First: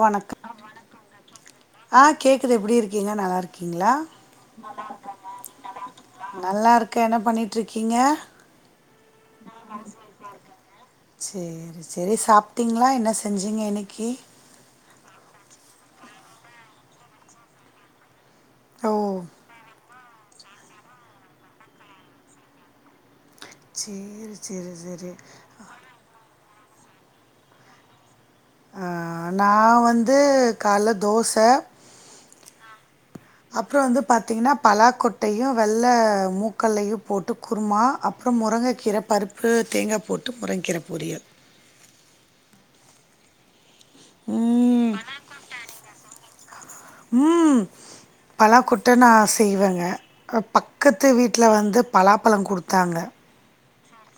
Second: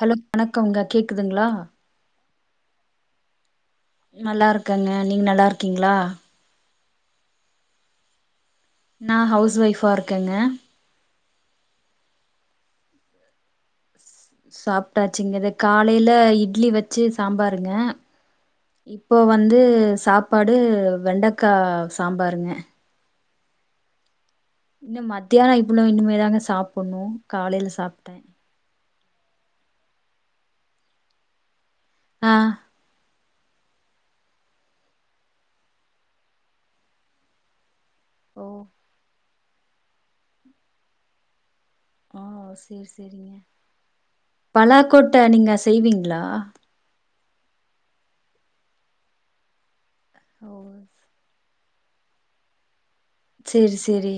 Hello வணக்கோங்க கேக்குதுங்களா ஆ கேக்குது எப்புடி இருக்கீங்க நல்லாருக் கீங்களா நல்லா இருக்கங்க நீங்க நல்லா இருக்கீங்களா நல்லா இருக்க என்ன பண்ணிட்டுருக்கீங்க நா ஹவுஸ் ஒய்ஃபா இருக்கேங்க சேரி செரி சாப்ட்டிங்களா என்ன செஞ்சிங்க இன்னைக்கி சாப்ட்டாச்சுங்க இது காலையில இட்லி வச்சு சாம்பாருங்க ஓ இப்போ வந்து சாப்பாடு வெண்டக்கா சாம்பாருங்க சேர் இன்னு மத்தியான இப்ணு இனிமே தாங்க சாப்பிடணு காலைல சாப்ட்டே ஆ நா வந்து காலைல தோச ஆ அப்றோ வந்து பாத்தீங்கன்னா பலா கொட்டையு வெள்ள மூக்கல்லையு போட்டு குருமா அப்பறோ ஓ முருங்கக்கீரை பருப்பு தேங்கா போட்டு முருங்கக்கீரை பொரியல் ம் பலாக்கொட்ட நீங்க செய்வீங்களா ம் பலாக்கொட்ட நா செய்வேங்க ஓ பக்கத்து வீட்ல வந்து பலாப்பழ குடுத்தாங்க சேரி சேரி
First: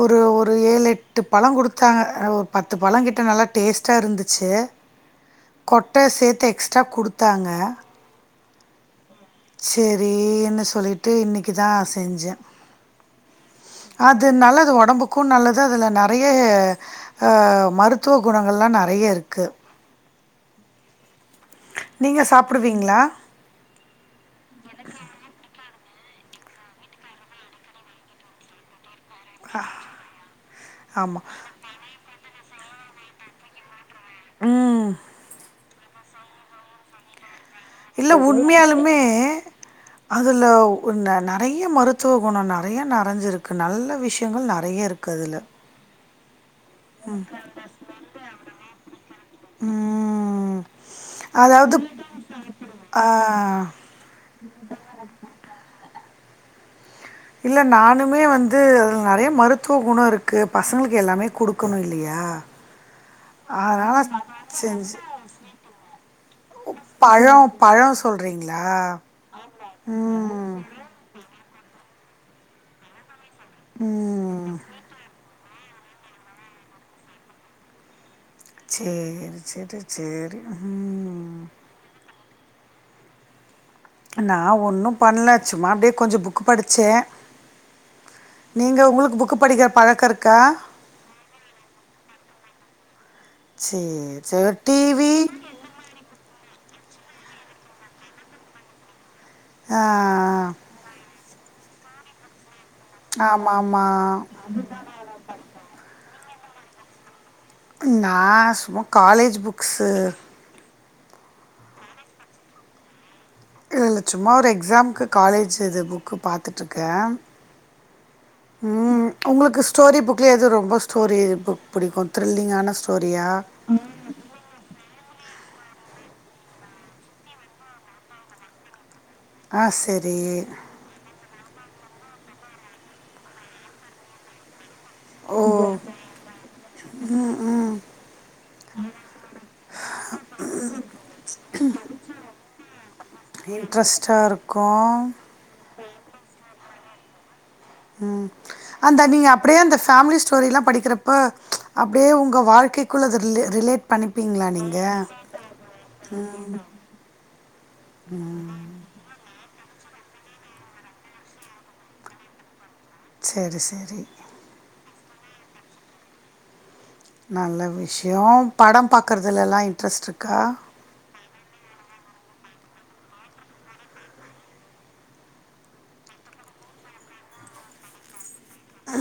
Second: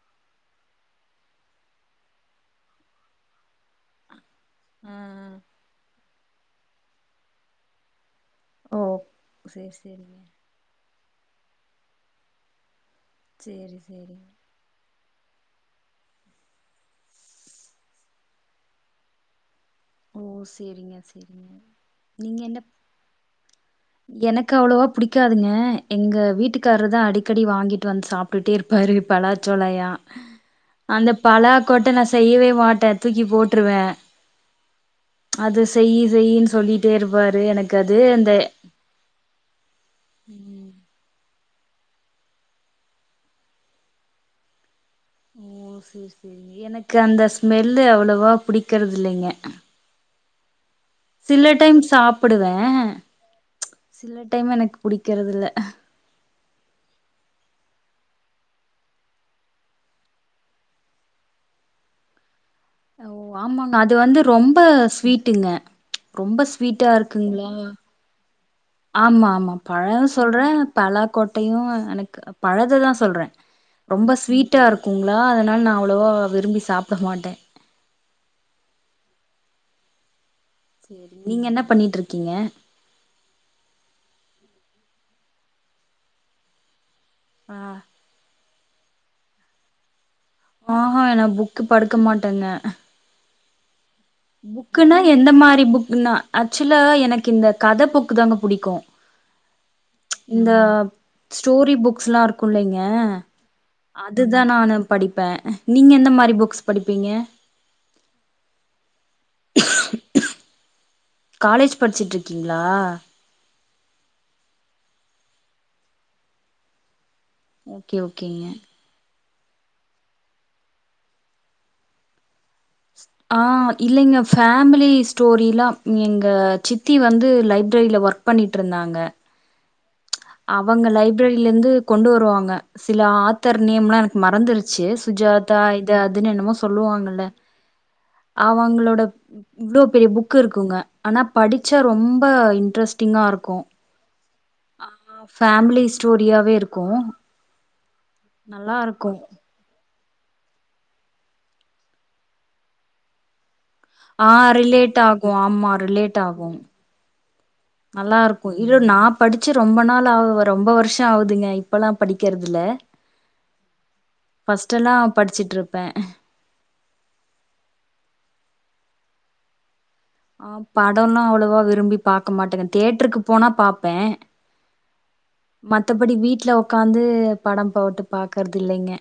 ஒரு ஒரு ஏழு எட்டு பழ குடுத்தாங்க ஒரு பத்து பழ கிட்ட நல்லா டேஸ்ட்டா இருந்துச்சு ஆ ஆ கொட்ட சேத்து எக்ஸ்ட்ரா குடுத்தாங்க ஓ சேரி சேரிங்க சேரின்னு சொல்லிட்டு இன்னைக்கு தா செஞ்சே சேரி சேரிங்க அது நல்லது ஒடம்புக் கு நல்லது அதுல நறைய அ மருத்துவ குணங்கள்லா நறைய இருக்கு ஓ சேரிங்க சேரிங்க நீங்க சாப்பிடுவீங்களா எனக்கு அவ்ளோவா பிடிக்காதுங்க எங்க வீட்டுக்காருதா அடிக்கடி வாங்கிட்டு வந்து சாப் டுட்டே இருப்பாரு பலாச்சோளையா அந்த ஆமா. பலா கொட்ட நா செய்யவே மாட்டே தூக்கி போட்ருவே ம் அது செய் செய்ன்னு சொல்லிட்டே இருப்பாரு எனக் இல்ல உண்மையாலுமே அதுல ம். ந நறைய மருத்துவ குண நறைய நறஞ்சிருக்கு நல்ல விஷயங்கள் நறைய இருக் ஓ சேரி சேரி எனக்கு அந்த ஸ்மெல்லு அவ்வளவா பிடிக்கறது இல்லைங்க ம் சில அதாவது டைம் சாப்பிடுவே ஆ சில டைம் எனக்கு பிடிக்கிறது இல்ல இல்ல நானுமே வந்து அதுல நறைய மருத்துவ குணோ இருக்கு பசங்களுக்கு எல்லாமே குடுக்கணு இல்லையா அ ஓ ஆமாங்க அது வந்து ரொம்ப ஸ்வீட்டுங்க ரொம்ப ஸ்வீட்டா இருக்குங்களா ன்னா சொல்றீங்களா ஆமா ஆமா பழ சொல்றே ம் பலாக்கொட்டையு எனக்கு பழதுதா சொல்றே ரொம்ப ஸ்வீட் ம் ட்டா இருக்குங்களா அதனால நா அவ்ளோவா விரும்பி சாப்ட மாட்டே சேரி சேரி சேரி ம் பண்ணிட்டுருக்கீங்க நா ஒன்னு பண்ல சும்மா அப்டியே கொஞ்சோ புக்கு படிச்சே ஆ நீங்க உங்குளுக்கு புக்கு படிக்கிற பழக்க இருக்கா ஆஹா என்ன புக்கு படுக்க மாட்டேங்க சேர் புக்குனா என்ன மாரி புக்குனா ஆக்சுவலா எனக்கு இந்த கத புக்கு தாங்க புடிக்கு ஆ இந்த ஸ்டோரி புக்ஸ்லா இருக் இல்லைங்க ஆமாம் ஆமாம் அதுதா நாணு படிப்பே நீங்க எந்த மாரி புக்ஸ் படிப்பீங்க நா சும்மா காலேஜ் புக்ஸ்ஷு காலேஜ் படுச்சுட்ருக்கீங்களா இல்ல இல்ல சும்மா ஒரு எக்ஸாம்க்கு காலேஜு இது புக்கு பாத்துட்ருக்கே ஓகே ஓகேங்க ம்ம் உங்களுக்கு ஸ்டோரி புக்ல எது ரொம்ப ஸ்டோரி புக் புடிக்கு த்ரில்லிங்கான ஸ்டோ ஆ இல்லைங்க ஃபேமிலி ஸ்டோரிலா எங்க சித்தி வந்து லைப்ரெரியில ஒர்க் பண்ணிட்டு இருந்தாங்க ஆ செரி அவங்க லைப்ரெரில இருந்து கொண்டு வருவாங்க சில ஆத்தர் நேம்லா எனக்கு மறந்துருச்சு ஓ சுஜாதா இது அதுன்னு என்னமோ சொல்லுவாங்கல அவங்களோட இவ்ளோ பெரிய புக் இருக்குங்க ஆனா படிச்சா ரொம்ப இன்ட்ரெஸ்ட்டிங்கா இருக்கு ட்ரஸ்டாருக் கோ ஆ ஃபேமிலி ஸ்டோரியாவே இருக்கு ம் நல்லா அந்த இருக்கு நீங்க அப் டியே அந்த ஃபேமிலி ஸ்டோரிலா படிக்கிறப்போ அப்டியே உங்க வாழ்க்கைக்குள்ள அது ரிலே ரிலேட் ஆ பண்ணிப்பீங்களா நீங்க ரிலேட் ஆகு ஆமா ரிலேட் ஆகு நல்லா இருக்கு இரு நா படுச்சு ரொம்ப நாளா ஆவு ரொம்ப வருஷோ ஆகுதுங்க இப்பல்லா படிக்கற்தில்ல செரி செரி ஃபர்ஸ்டெல்லா படுச்சிட்டிருப்ப நல்ல விஷியோ படோ பாக்கறதுலலா இன்ட்ரெஸ்ட்ரு ஆ படோனா அவ்வளவா விரும்பி பாக்க மாட்டேங்க தியேட்ருக்கு போனா பாப்பே மத்தபடி வீட்ல உக்காந்து படோ போட்டு பாக்குறது இல்லிங்க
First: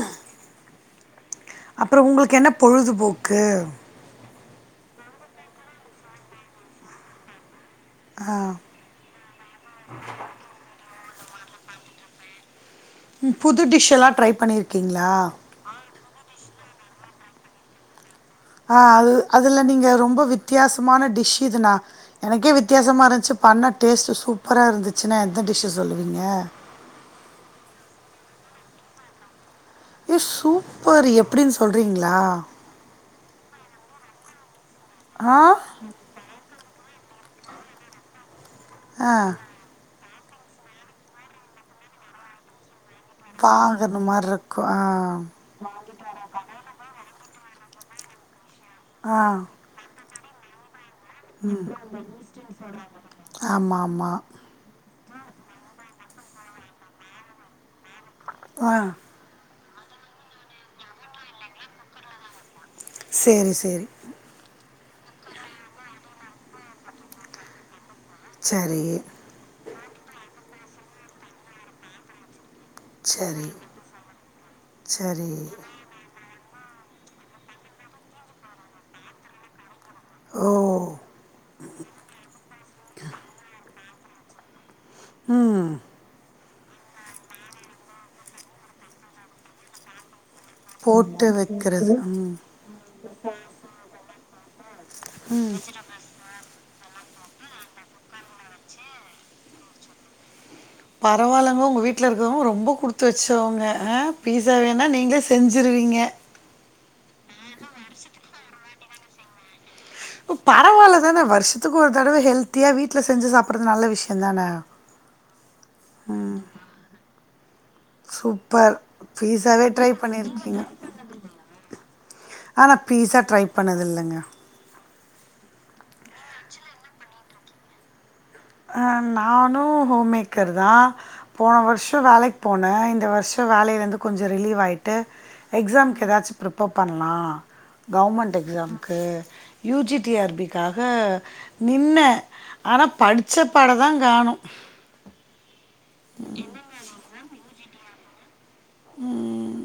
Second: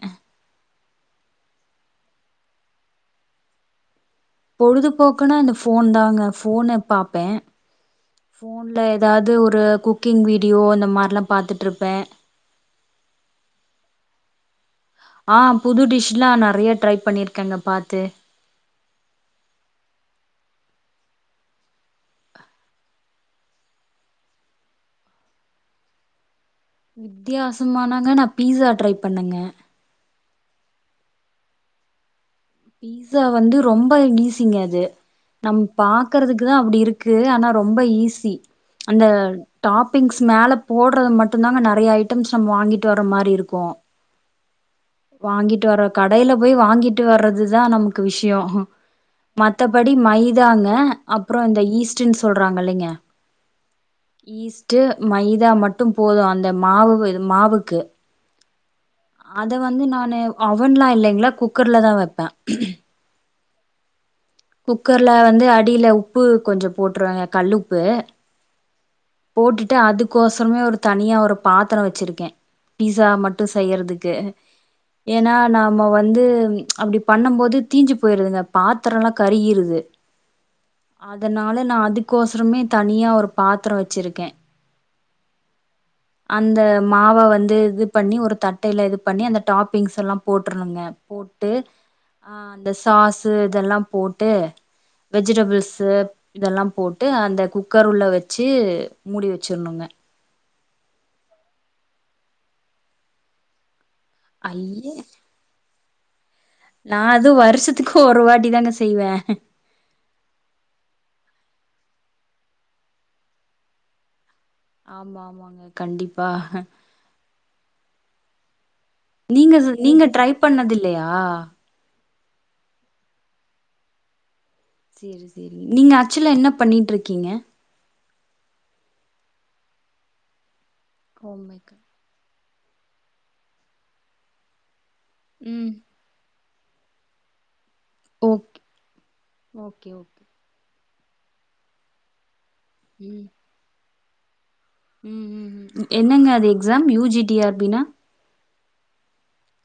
அப்றோ உங்ளுக்கு என்ன பொழுதுபோக்கு பொழுதுபோக்குனா இந்த ஃபோன் தாங்க ஃபோன பாப்பே ஆ ஃபோன் ல எதாது ஒரு குக்கிங் வீடியோ இந்த மாரிலா பாத்துட்டுருப்பே ம் புது டிஷ்ஷலா ட்ரை பண்ணிருக்கீங்களா ஆ புது டிஷ்லா நெறையா ட்ரை பண்ணிருக்கேங்க பாத்து ஆ அது அதுல நீங்க ரொம்ப வித்தியாசமான டிஷ் இதுணா எனக்கே வித்தியாசமா இருந்திச்சி பண்ண டேஸ்ட்டு சூப்பரா இருந்துச்சுனா எந்த டிஷ்ஷ சொல்லுவீங்க வித்தியாசமானாங்க நா பீஸா ட்ரை பண்ணங்க ஏ சூப்பர் எப்டினு சொல்றீங்ளா பீஸா வந்து ரொம்ப ஈசிங்க அது ஆ நம் பாக்குறதுக்குதா அப்டி இருக்கு ஆனா ரொம்ப ஈஸி அந்த ஆ டாப்பிங்ஸ் மேல போடுறது மட்டுந்தாங்க நெறைய ஐட்டம்ஸ் நம்ம வாங்கிட் டு வர மாரி இருக்கு வாங்குற மாரி இருக்கு ஆ வாங்கிட்டு வர்ற கடையில போய் வாங்கிட்டு வர்றதுதா நமக்கு விஷியோ ஆ மத்தபடி மைதாங்க அப்றோ இந்த ஈஸ்ட்டுன் சொல்றாங்கலீங்க ஆமாம் ஆமாம் ஈஸ் ட்டு மைதா மட்டு போது அந்த மாவு இது மாவுக்கு ஆ அத வந்து நானு அவன்லா இல்லைங்களா குக்கர்ல தா வைப்ப சேரி சேரி குக்கர்ல வந்து அடியில உப்பு கொஞ்சோ போட்டுருவ கல்லுப்பு சரி போட்டுட்டு அதுக்கோசரமே ஒரு தனியா ஒரு பாத்தரோ வச்சிருக்கே பீஸா மட்டு சரி செய்யறதுக்கு சரி ஏனா நாம வந்து அப்டி பண்ணம்போது தீஞ்சி போயிருதுங்க பாத்தரல்லா கருகிருது ஓ அதனால நா அதுக்கோசரமே தனியா ஒரு பாத்ரோ வச்சிருக்கே ம் அந்த மாவ வந்து இது பண்ணி ஒரு தட்டையில இது பண்ணி அந்த டாப்பிங்சலா போட்றணுங்க போட்டு வைக்கிறது ம் அ இந்த சாசு இதெல்லா போட்டு வெஜிடேபிள்ஸு இதெல்லா போட்டு அந்த குக்கர் உள்ள வெச்சு மூடி வெச்சிருணுங்க பரவால்லங்க உங்க வீட்ல இருக்கவங்க ரொம்ப குடுத்து வச்சவங்க அ பீஸா வேணா ஐயே நீங்களே செ செஞ்சுருவீங்க நா அது வருஷத்துக்கு ஒரு வாட்டி தாங்க செய்வ ப் பரவால்ல தான வருஷத்துக்கு ஒரு தடவ ஹெல்த்தியா வீட்ல செஞ்சு சாப்பட்றது நல்ல விஷ்யோதான ஆமா ஆமாங்க கண்டிப்பா சூப்பர் நீங்க பீஸாவே ச நீங்க ட்ரை பண்ணது இல்லையா ஆநா பீஸா ட்ரை பண்ணது இல்லைங்க சேரி சேரி நீங்க ஆக்சுவலா என்ன பண்ணிட்டுருக்கீங்க அ நானு ஹோம் மேக்கர் தா ஹோம் போன மேக்கர் வருஷோ வேலைக் போன இந்த வருஷோ வேலையில இருந்து கொஞ்சோ ரிலீவ் ஆயிட்டு ம் எக்ஸாம்க்கு எதாச்சு பிருப்பப் பண்லா கவர்மெண்ட் ஓகே எக்ஸாம்க்கு U okay G T okay அப்டி க்காக நின்ன ஆனா ம் படிச்ச பாட தா காணோ ம் ம் ம் என்னங்க அது எக்ஸாம் யூ ஜி டி அப்டினா ம்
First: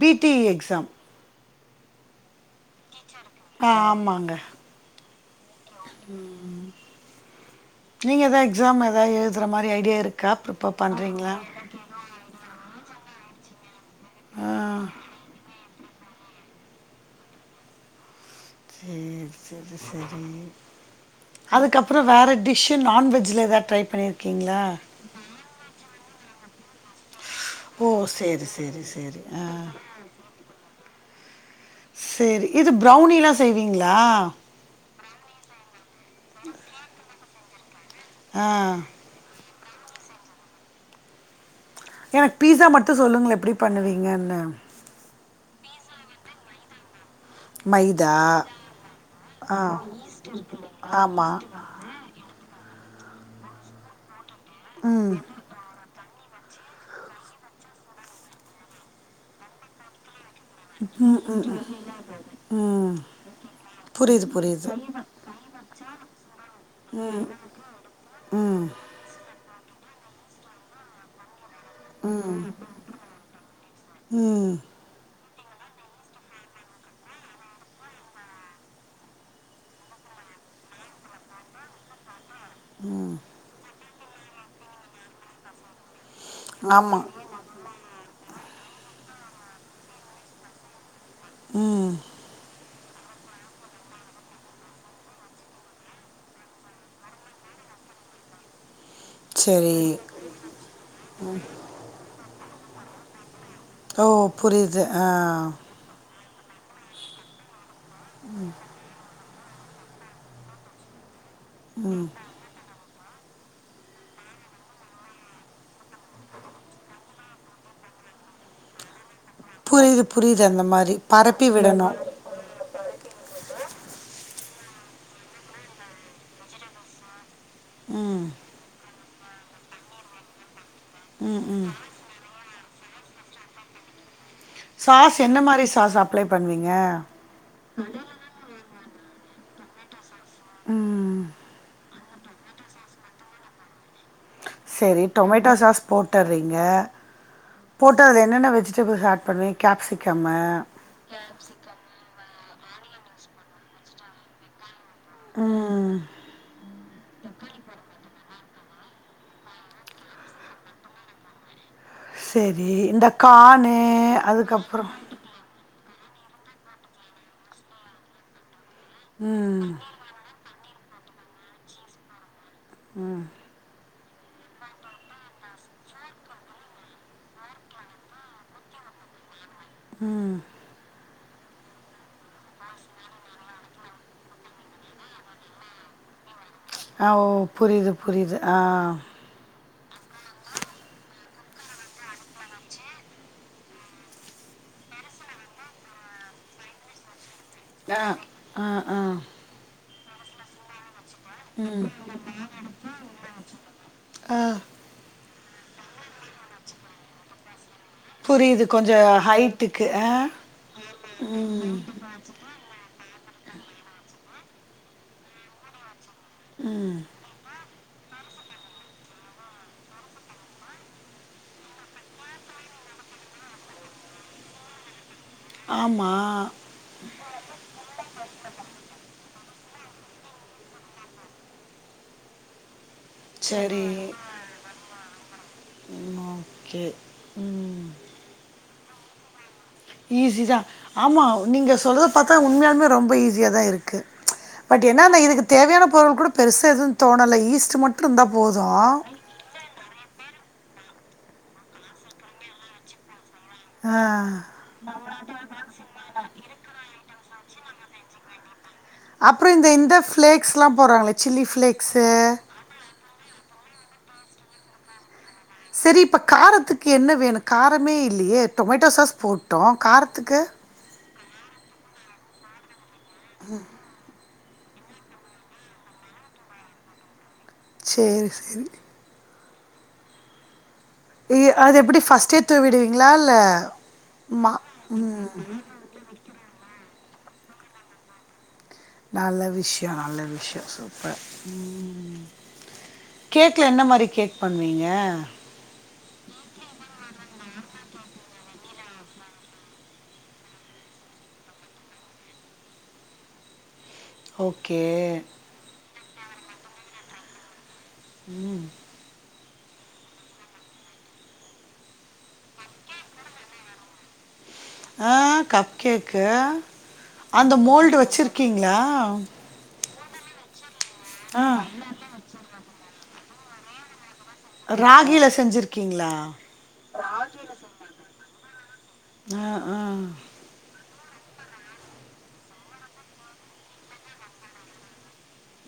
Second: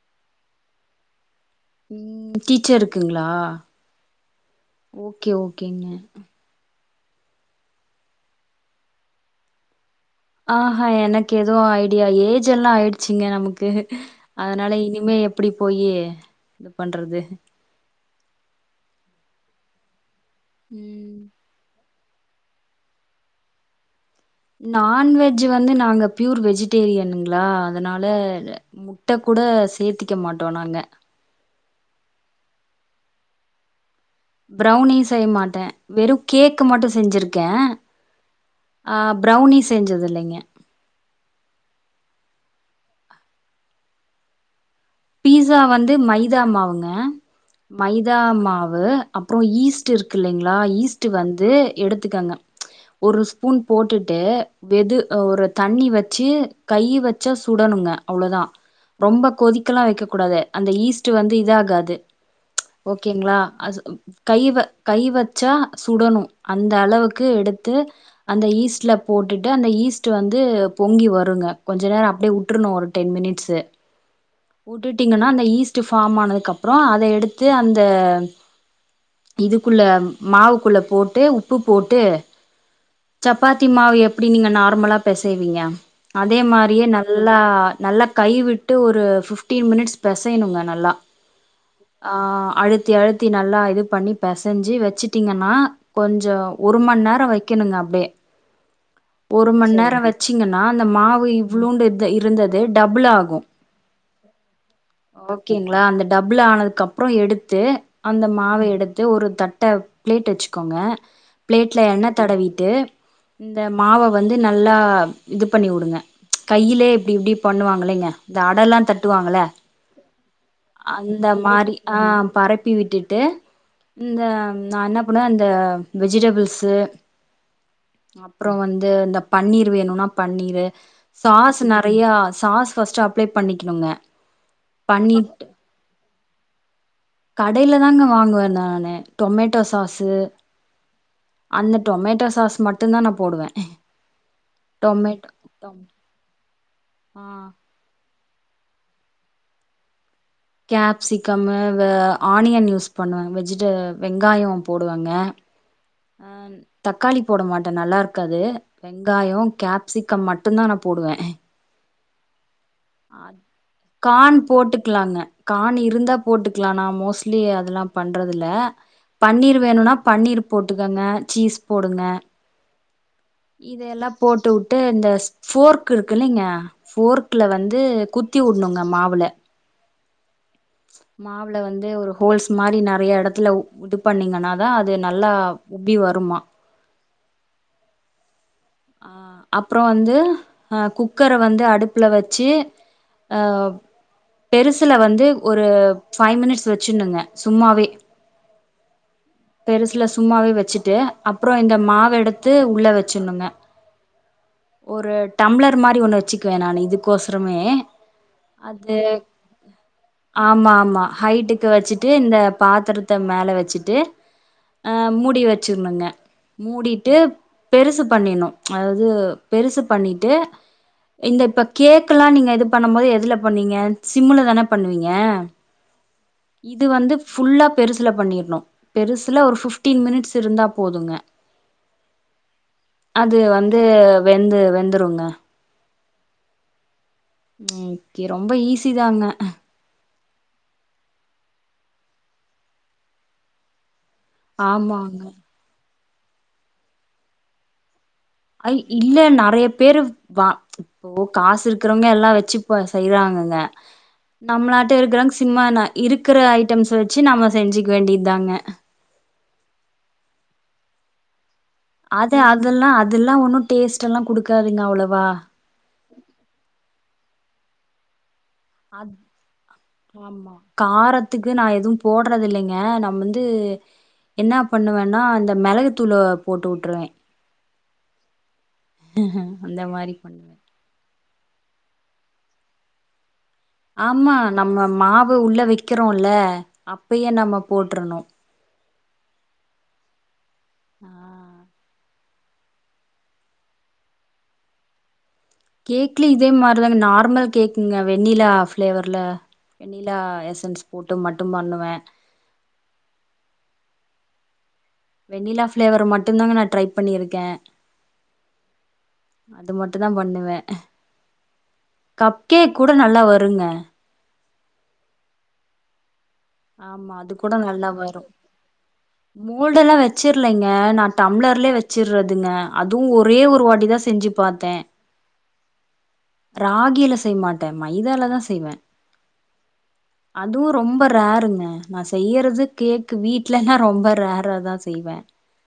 பி டி எ எக்ஸாம் ம் டீச்சர்ருக்குங்ளா ஆ ஆமாங்க ஓகே ஓகேங்க நீங்க எதா எக்ஸாம் எதா எழுதுர மாரி ஐடியா இருக் ஆஹா எனக்கு எது ஐ டியா ஏஜ் எல்லா ஆயிடுச்சிங்க நமக்கு ஆ அதனால இனிமே எப்டி போயே இது பண்றது ம் சரி சரி ம் அதுக்கப்புறோ வேற டிஷ்ஷு நான்வெஜ்ல எதா ட்ரை பண்ணிரு நான்வெஜ்ஜு வந்து நாங்க பியூர் வெஜிடேரியனுங்களா ஓ அதனால சரி சரி முட்ட சரி கூட ஆ சேத்திக்க மாட்டோ நாங்க சேரி இது ப்ரௌனிலா செய்வீங்களா ப்ரௌனி செய்ய மாட்ட வெறு கேக்கு மட்டு‌ செஞ்சிருக்கே ஆ ஆ ப்ரௌனி செஞ்சது இல்லைங்க எனக் பீஸா மட்டு சொல்லுங்ள எப்டி பண்ணுவீங்கனு பீஸா வந்து மைதா மாவுங்க மைதா மாவு அப்புறோ ஈஸ்ட் இருக்கு இல்லைங்ளா ஈஸ்ட்டு ஆமாம் வந்து எடுத்துகங்க ஒரு ஸ்பூன் போட்டுட்டு வெது ஒரு தண்ணி வ ச்சு கை வச்சா சுடணுங்க அவ்ளதா ரொம்ப கொதிக்கலா வைக்க கூடாது அந்த ஈஸ்ட் வந்து இதாகாது ஓகேங்ளா அது புரியுது கை வ புரியுது கை வச்சா சுடணு அந்த அளவுக்கு எடுத்து அந்த ஈஸ்ட்ல போட்டுட்டு அந்த ஈஸ்ட்டு வந்து பொங்கி வருங்க கொஞ்சநேரோ அப்டியே உட்ருணு ஒரு டென் மினிட்ஸு ம் உட்டுட்டீங்கனா அந்த ஈஸ்ட்டு ஃபாம் ஆனதுக்கப்றோ அத எடுத்து அந்த இதுக்குள்ள மாவுக்குள்ள போட்டு உப்பு போட்டு ம் சப்பாத்தி மாவு எப்டி நீ நார்முலா பெசைவீங்க அதே மாரியே ஆமாம் நல் லா நல்லா கைவிட்டு ஒரு ஃபிட்டீன் மினிட்ஸ் பெசையணுங்க நல்லா ஆ அழுத்தி அழுத்தி நல்லா இது பண்ணி பெசைஞ்சு வச்சுட்டீங்கனா கொஞ்சோ ஒருமண் நேரோ வைக்கணுங்க அப்டே ஒருமண் சரி நேரோ வச்சீங்கனா அந்த மாவு இவ்ளோண்டு இட்த இருந்தது டபுள் ஆகு ஓ புரிது ஆ நா அந்த டபுள் ஆனதுகப்றோ எடுத்து அந்த மாவ எடுத்து ஒரு தட் ட்ட பிளேட் வச்சுக்கோங்க பிளேட்ல எண்ண தடவீட்டு இந்த மாவ வந்து நல்லா இது பண்ணி உடுங்க கையிலே இப்டி இப்டி பண்ணுவாங்குலேங்க இந்த அடலா தட்டுவாங்கள புரியுது புரியுது அந்த மாதிரி அந்த பரப்பி மாரி விடணும் ஆ பறை ப்பி விட்டுட்டு இந்த நா என்ன பண்ணுவ அந்த வெஜிடபிள்ஸு அப்றோ வந்து இந்த பன்னீர் வேணுனா பன்னீரு சாஸு நெறையா சாஸ் ஃபஸ்ட்டு அப்ளே பண்ணிக்கிணுங்க சாஸ் என்ன மாரி சாஸ் அப்ளே பண்வீங்க கடைல தாங்க வாங்குவ நானு டொமேட்டோ சாஸு ம் அந்த டொமேட்டோ சாஸ் மட்டுந்தா நா போடுவ செரி டொமேட்டோ சாஸ் போட்டுறீங்க ஆ போட்டு அதுல என்னென்ன வெஜிடபிள்ஸ் ஆட் பண்ணுவீங் கேப்சிகம்மு கேப்சிகம்மு வ ஆனியன் யூஸ் பண்ணுவ வெஜிட வெங்காயோ போடுவங்க ம் அ தக்காளி போட மாட்ட நல்லா இருக்காது வெங்காயோ கேப்சிகம் மட்டுந்தா நா போடுவ செரி இந்த கானு கான் அதுக்கப்றோ போட்டுக்கலாங்க கான் இருந்தா போட்டுக்லா நா மோஸ்ட்லி அதுலா பண்றதில்ல பன்னீர் ம் வேணுனா பன்னீர் போட்டுக்கங்க சீஸ் போடுங்க ம் இதயெல்லா போட்டு உட்டு இந்த ஃபோர்க் இருக்குலைங்க ஃபோர்க்ல வந்து குத்தி உட்ணுங்க மாவுல ம் மாவுல வந்து ஒரு ஹோல்ஸ் மாரி நறைய எடத்துல உது பண்ணிங்கன்னாதா அது நல்லா உப்பி வருமா ஆ ஓ புரீது புரீது ஆ அப்பறோ வந்து அ குக்கர வந்து அடுப்புல வச்சு அ பெருசுல வந்து ஒரு ஃபைவ் மினிட்ஸ் வச்சுனுங்க சும்மாவே ஆ ஆ ஆ பெருசுல சும்மாவே வச்சுட்டு அப்றோ இந்த மாவெடுத்து உள்ள வச்சிண்ணுங்க ஆ ஒரு டம்ளர் மாரி ஒன்னு வச்சுக்குவ நானு இதுக்கோசரமே புரியுது அது கொஞ்சம் ஹைட்டுக்கு ஆ ஆமா ஆமா ஹைட்டுக்கு வச்சுட்டு இந்த பாத்தரத்த மேல வச்சுட்டு அ மூடி வச்சிருணுங்க மூடிட்டு பெருசு பண்ணினு அதாவ்து பெருசு பண்ணிட்டு இந்த இப்ப கேக்குலா நீங்க இது பண்ணம் போது எதுல பண்ணுவீங்க சிம்முல தான பண்ணுவீங்க ஆமா இது வந்து ஃபுல்லா பெருசுல பண்ணிர்ணு பெருசுல ஒரு ஃபிஃப்டீன் மினிட்ஸ் இருந்தா போதுங்க அது வந்து சரி வெந்து வெந்துருங்க ம் ஓகே ம் கே ரொம்ப ஈஸி தாங்க ஈஸிதா ஆமா நீங்க சொல்றத பாத்தா உண்மயாலுமே ரொம்ப ஈஸியாதா இருக்கு பட் என்னாந்த ஆமாங்க இதுக்கு தேவையான பொருள் கூட பெருசா எது தோணல ஈஸ்ட் மட்டுருந்தா போது அய் இல்ல நறைய பேரு வா இப்போ காசு இருக்குறவங்க எல்லா வச்சு ப செய்யறாங்கங்க ஆ நம்ளாட்ட இருக்கிறங் திம்மானா இருக்கற ஐட்டம்ஸ் வச்சு நம்ம செஞ்சுக் வேண்டிதாங்க அப்பறோ இந்த இந்த ஃபிளேக்ஸ்ல்லா போட்றாங்களே சில்லி ஃபிளேக் அத அதெல்லா அதெல்லா ஒன்னு டேஸ்ட்டெல்லா குடுக்காதுங்க அவ்ளவா செரி இப்ப காரத்துக்கு என்ன வேணு காரமே இல்லியே டொமேட்டோ அத் சாஸ் போட்டோ காரத்துக்கு ஆமா காரத்துக்கு நா எதும் போட்றதில்லைங்க நம்வந்து என்னா பண்ணுவேன்னா இந்த மெளகு தூள போட்டு வுட்ருவ சேரி சேரி அந்த மாரி பண்ண இ அது எப்புடி ஃபஸ்டே தூவிடுவீங்ளா இல்ல ஆமா மா நம்ம ம் மாவு உள்ள வைக்கிறோல அப்பயே நம்ம போட்ரணு நல்ல விஷயொ நல்ல விஷயொ சூப்பர் ஆ ம் கேக்ல என்ன மாரி கேக் பண்வீங்க கேக்ல இதே மாருதாங்க நார்மல் கேக்குங்க வெண்ணிலா ஃபளேவர்ல்ல வெண்ணிலா எசன்ஸ் போட்டு மட்டும் பண்ணுவ ஓகே வெண்ணிலா ஃப்ளேவர் மட்டுந் தாங்க நா ட்ரை பண்ணிருக்க ம் அது மட்டு தா பண்ணுவ கப்கேக் கூட நல்லா வருங்க ஆ கப் கேக்கு ஆமா அது அந்த கூட நல்லா மோல்டு வரு வச்சிருக்கீங்ளா மோல்டெல்லா வச்சிர்லங்க நா ஆ டம்ளர்லயே வச்சிறதுங்க அதுவு ஒரே ஒரு வாட்டி தா செஞ்சி பாத்தே ராகில செஞ்சிருக்கீங்களா ராகியில செய்ய மாட்ட மைதாலதா செய்வ ஆ ஆ அதுவும் ரொம்ப ரேருங்க நா செய்யிறது கேக்கு வீட்லனா ரொம்ப ரேர்ரா தா செய்வ